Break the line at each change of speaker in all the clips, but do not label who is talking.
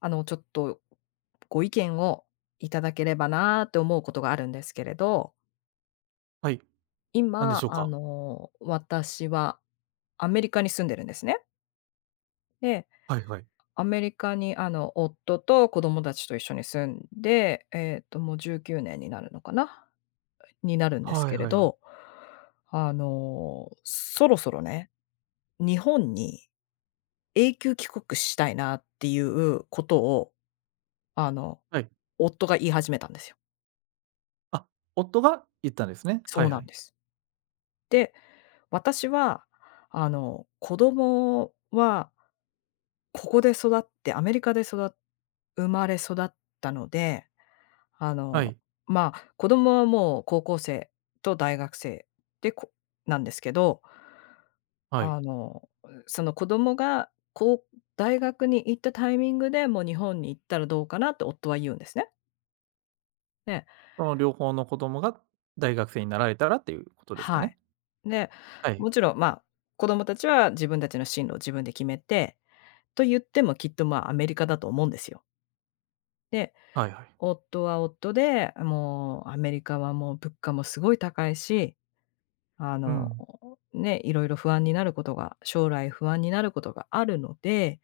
ちょっとご意見をいただければなって思うことがあるんですけれど、
はい。なんで
今、
しょうか？
私はアメリカに住んでるんですね。で、
はいはい。
アメリカに、夫と子供たちと一緒に住んで、もう19年になるのかな？になるんです
はい
けれ
はいは
ど、
い。
そろそろね、日本に永久帰国したいなっていうことを、あの、
はい。
夫が言い始めたんですよ。
あ、夫が言ったんですね。は
そう
いは
なん
い。
です。で私は、子供はここで育ってアメリカで育っ生まれ育ったので、あ
は
の、
い。
まあ、子供はもう高校生と大学生で、なんですけど、
はい。
あの、その子供がこう大学に行ったタイミングで、もう日本に行ったらどうかなって夫は言うんですね。ね。
その両方の子供が大学生になられたらっていうことですか
は
ね？
い。で、
は
も
い。
ちろん、まあ、子供たちは自分たちの進路を自分で決めて、と言ってもきっと、まあ、アメリカだと思うんですよ。で、
はいはい。
夫は夫で、もうアメリカはもう物価もすごい高いし、あ
う
の、
ん。
ね、いろいろ不安になることが将来不安になることがあるので、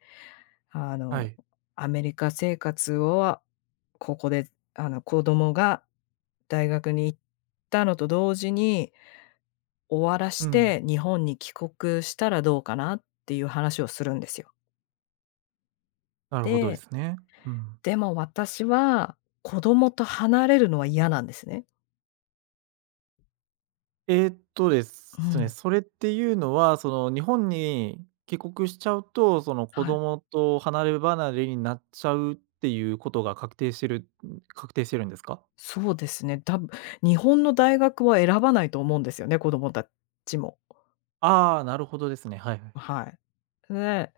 あ
は
の、
い。
アメリカ生活をここで、子供が大学に行ったのと同時に終わら
う
し
ん。
て、日本に帰国したらどうかなっていう話をするんですよ。
なるほどで
で
すね。うん。
でも私は、子供と離れるのは嫌なんですね。
で
う
すね、
ん。
それっていうのは、その日本に帰国しちゃうと、その子
はい。
供と離れ離れになっちゃうっていうことが確定してるんですか？
そうですね。日本の大学は選ばないと思うんですよね、子供たちも。
ああー、なるほどですね。はいはい。
はい。で、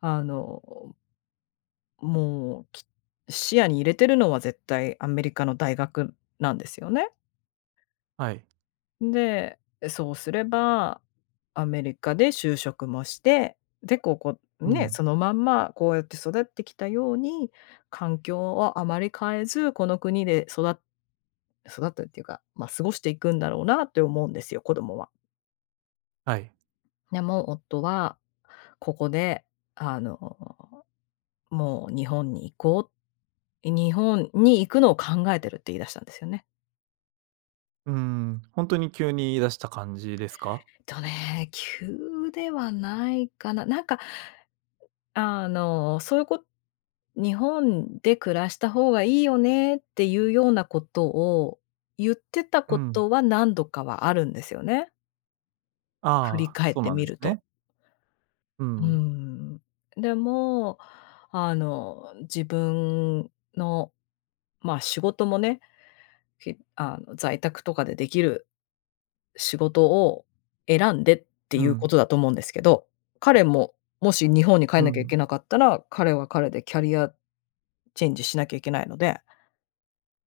あの、もう、視野に入れてるのは絶対アメリカの大学なんですよね。
はい。
で、そうすれば、アメリカで就職もして、で、ここ
う
ね、
ん。
そのまんまこうやって育ってきたように、環境をあまり変えず、この国で育ったっていうか、ま、過ごしていくんだろうなって思うんですよ、子供は。
はい。
でも夫は、ここで、あの、もう日本に行こう、日本に行くのを考えてるって言い出したんですよね。
うーん、本当に急に言い出した感じですか？
急ではないかな。なんかそういうこ日本で暮らした方がいいよねっていうようなことを言ってた
う
こ
ん。
とは何度かはあるんですよね。振り
ああ、
返っ
そう
て
なん
み
です
ると。
ね。う
うー
ん。
ん。でも、自分の、まあ、仕事もね、ひあの、在宅とかでできる仕事を選んでって
う
いうこ
ん。
とだと思うんですけど、彼ももし日本に帰
う
んなきゃい
ん。
けなかったら、彼は彼でキャリアチェンジしなきゃいけないので、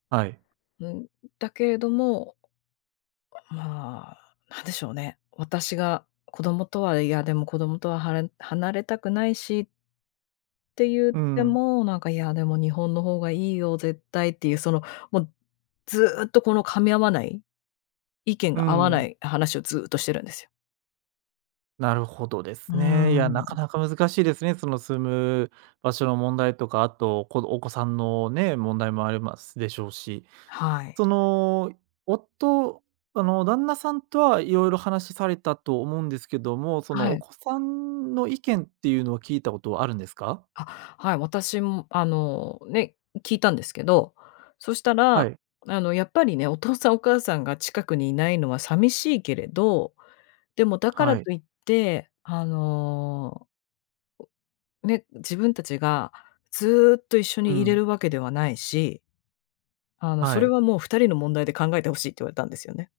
はい。
うん、だけれども、まあ、なんでしょうね、私が子供とはいやでも子供とは離れたくないしって言っ
う
て
ん。
も、なんか、いや、でも日本の方がいいよ、絶対っていう、その、もうずっとこの噛み合わない、意見
う
が合わな
ん。
い話をずっとしてるんですよ。
なるほどで
うー
すね。いや、な
ん、
かなか難しいですね。その住む場所の問題とか、あと、お子さんのね、問題もありますでしょうし。
は
そ
い。
の、夫旦那さんとはいろいろ話されたと思うんですけども、その
は
お
い。
子さんの意見っていうのは聞いたことはあるんですか？
あ、はい、私もね、聞いたんですけど、そした
は
ら、
い。
やっぱりね、お父さんお母さんが近くにいないのは寂しいけれど、でもだから
はい。
といって、ね、自分たちがずっと一緒
う
にいれ
ん。
るわけではないし、
は
それ
い。
はもう二人の問題で考えてほしいって言われたんですよね。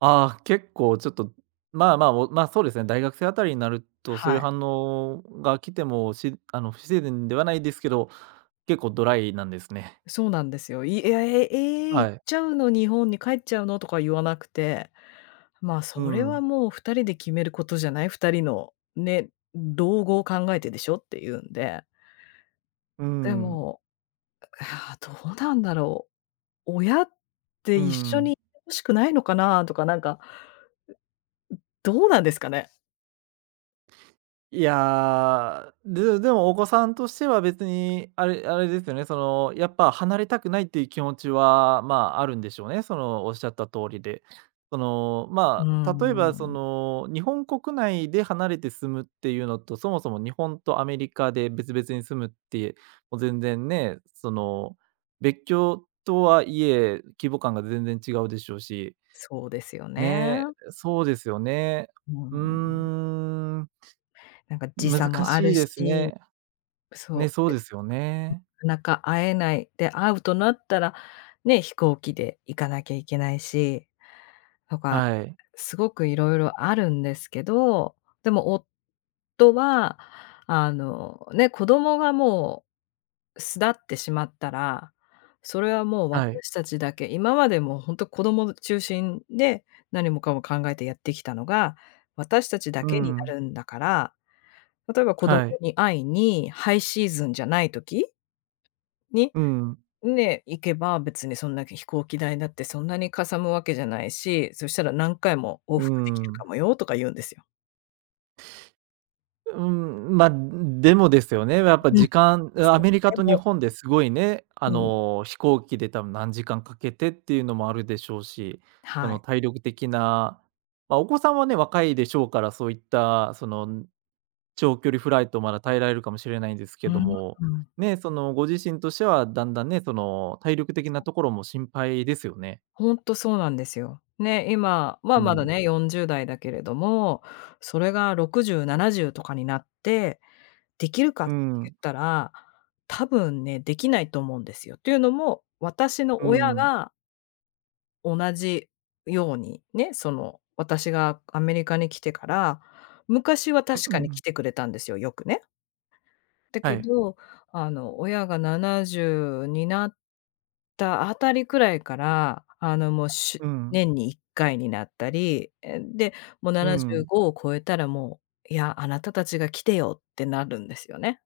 ああ、結構ちょっと、そうですね、大学生あたりになると、そうい
は
う
い。
反応が来ても、不自然ではないですけど、結構ドライなんですね。
そうなんですよ。「えええ、行
は
っ
い。
ちゃうの？日本に帰っちゃうの？」とか言わなくてまあ、
う
それは
ん。
もう2人で決めることじゃない、2人のね、老後を考えてでしょっていうんで。
う
で
ん。
も、ああ、どうなんだろう。親って
う
一緒に
ん。
いて欲しくないのかなとか、なんか、どうなんですかね？
いやー、でもお子さんとしては別にあれですよね、その、やっぱ離れたくないっていう気持ちは、まあ、あるんでしょうね。その、おっしゃった通りで。その、
うー
まあ、例えばそ
ん、
の、日本国内で離れて住むっていうのと、そもそも日本とアメリカで別々に住むって、もう全然ね、その、別居とはいえ、規模感が全然違うでしょうし、
そうですよね。
ね、そうですよね。
うー
うー
ん。
ん。
なんか時
難
差もあ
し
る
いです
し、
ね。ね、
そ
そ
う、
うで
で、
すよね。
なかなか会えない。で、会うとなったら、ね、飛行機で行かなきゃいけないし。とか、
はい。
すごくいろいろあるんですけど、でも夫は、ね、子供がもう巣立ってしまったら、それはもう
はい。
私たちだけ、今までもうほんと子供中心で何もかも考えてやってきたのが、私たちだ
う
けにな
ん。
るんだから、例えば子供
はい。
に会いにハイシーズンじゃない時に
うん。
ね、行けば別にそんな飛行機代だってそんなにかさむわけじゃないし、そしたら何回も往
う
復できる
ん。
かもよとか言うんですよ。
うん、ま、でもですよね、やっぱ
うん、
時間 ア
そう、
メリカ
で
と日
も
本ですごいね、
うん、
飛行機で多分何時間かけてっていうのもあるでしょうし、そ
は
の
い。
体力的な、ま、お子さんはね、若いでしょうから、そういったその長距離フライトまだ耐えられるかもしれないんです
う
けど
ー
も、
ん、
ね、そのご自身としてはだんだんね、その体力的なところも心配ですよね。
ほんとそうなんですよ。ね、今は
う
まだ
ん。
ね、40代だけれども、それが60、70とかになって、できるかっ
う
て言
ん。
ったら、多分ね、できないと思うんですよ。というのも、私の
う
親
ん。
が同じように、ね、その、私がアメリカに来てから、昔は確
うん
か
う
に来
ん。
てくれたんですよ、よくね。だ
は
け
い。
ど、親が70になったあたりくらいから、もう、
うん。
年に1回になったり、で、もう
うん。
75を超えたらもう、いや、あなたたちが来てよってなるんですよね。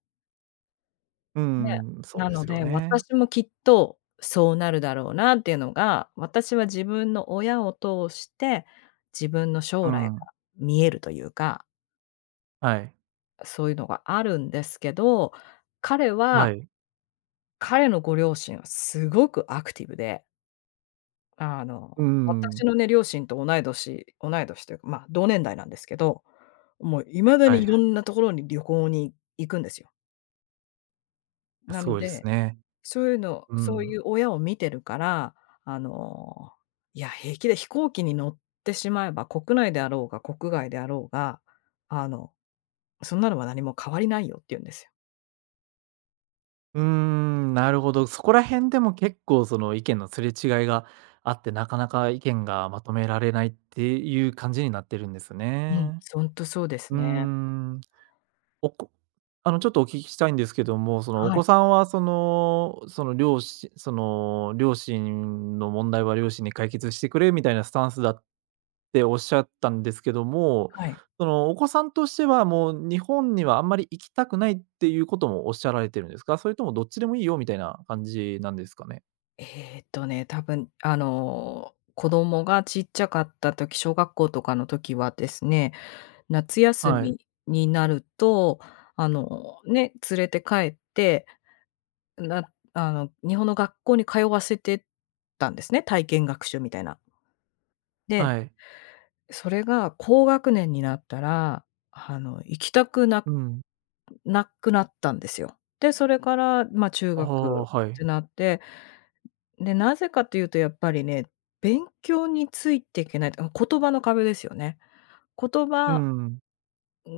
う
ね、
ん、そう
な
で
の
すよ
で、
ね。
私もきっとそうなるだろうなっていうのが、私は自分の親を通して、自分の
う
将来
ん。
が見えるというか、
はい。
そういうのがあるんですけど、彼
は
は
い。
彼のご両親はすごくアクティブで、
う
私
ん。
のね、両親と同い年というか、まあ、同年代なんですけど、もう未だ
はい
に
は
いろ
い。
んなところに旅行に行くんですよ。な
す
の
ごいです
で
ね。
そういうの
う
そう
ん。
いう親を見てるから、あの、いや、平気で飛行機に乗ってしまえば、国内であろうが国外であろうが、あの、そんなのは何も変わりないよって言うんですよ。
うーん、なるほど。そこら辺でも結構その意見のすれ違いがあって、なかなか意見がまとめられないっていう感じになってるんです
うん、
ね。
そんとそうです
うー
ね。
ん、おこちょっとお聞きしたいんですけども、その、お
はい。
子さんは、その、両親両親の問題は両親に解決してくれみたいなスタンスだっておっしゃったんですけども、
はい。
その、お子さんとしては、もう日本にはあんまり行きたくないっていうこともおっしゃられてるんですか？それともどっちでもいいよみたいな感じなんですかね？
え多分、子供がちっちゃかった時、小学校とかの時はですね、夏休
はい。
みになると、ね、連れて帰ってなあの、日本の学校に通わせてたんですね、体験学習みたいな。で、
はい。
それが高学年になったら、行きたくな
うん。
なくなったんですよ。で、それから、まあ、中
ああ、
学
は
っ
い。
てなって、で、なぜかというとやっぱりね、勉強についていけない言葉の壁ですよね。言
う
葉
ん。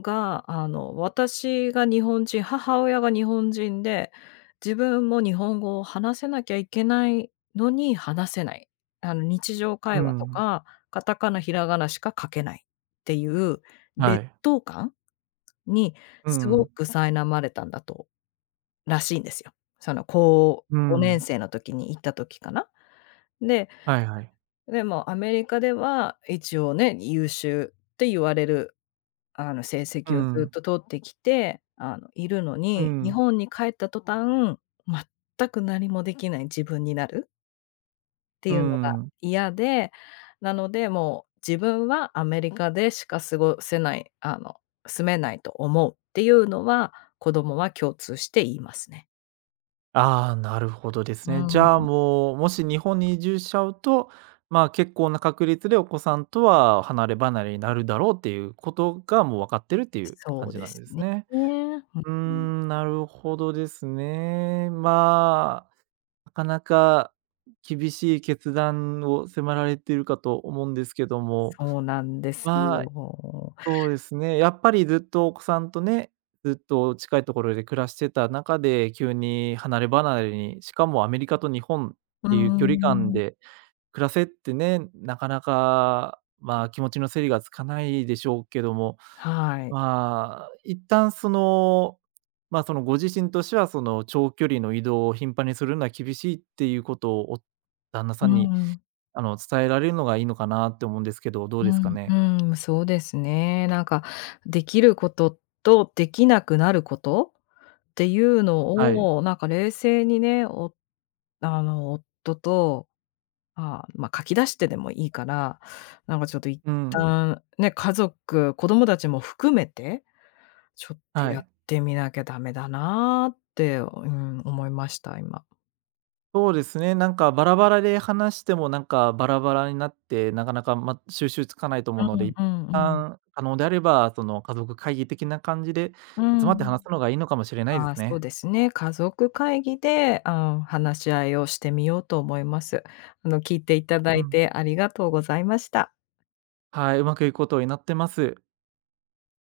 が、私が日本人、母親が日本人で、自分も日本語を話せなきゃいけないのに話せない。日常
う
会話と
ん。
か、カタカナ、ひらがなしか書けないっていう
は
劣
い。
等感に
う
すご
ん。
く苛まれたんだとらしいんですよ。その高
う
5年
ん。
生の時に行った時かな。で、
はいはい。
でもアメリカでは一応ね、優秀って言われる成
う
績をずっ
ん。
と取ってきて、いるの
う
に、日
ん。
本に帰った途端、全く何もできない自分になるって
うー
いうのが
ん。
嫌で、なので、もう自分はアメリカでしか過ごせない、住めないと思うっていうのは、子供は共通して言いますね。
ああ、なるほどです
う
ね。じゃあ、
ん、
もう、もし日本に移住しちゃうと、まあ、結構な確率でお子さんとは離れ離れになるだろうっていうことがもう分かってるっていう
そ
感
う
じ
で
なん
す
で
ね。
すね。
ね。うん、
うーん、なるほどですね。まあ、なかなか厳しい決断を迫られているかと思うんですけども、
そうなんです
まあ、
よ。
そうですね。やっぱりずっとお子さんとね、ずっと近いところで暮らしてた中で、急に離れ離れに、しかもアメリカと日本っ
う
ていう距離感
ん。
で暮らせってね、なかなか、まあ、気持ちの整理がつかないでしょうけども、
はい。
まあ、一旦その、まあ、そのご自身としては、その長距離の移動を頻繁にするのは厳しいっていうことを、旦那
う
さんに、
ん。
伝えられるのがいいのかなって思うんですけど、どうですか
う
ね？
ん、うん、まそうですね。なんか、できることとできなくなることっていう
はい。
のを、なんか冷静にね、おあの、夫と、まあ、書き出してでもいいから、なんかちょっと一
うん。
旦ね、家族、子供たちも含めて、ちょっと
は
やっ
い。
てみなきゃダメだなーって、うん、思いました、今。
そうですね、なんかバラバラで話しても、なんかバラバラになって、なかなか、ま、収集つかないと
う
思うので、
ん
一
うんうん。
旦可能であれば、その、家族会議的な感じで
う
集まって話
ん。
すのがいいのかもしれないで
あ
す
あ、そう
ね。
ですね。家族会議で、ああ、話し合いをしてみようと思います。聞いていただ
う
い
ん。
てありがとうございました。
はい、うまくいくことを祈ってます。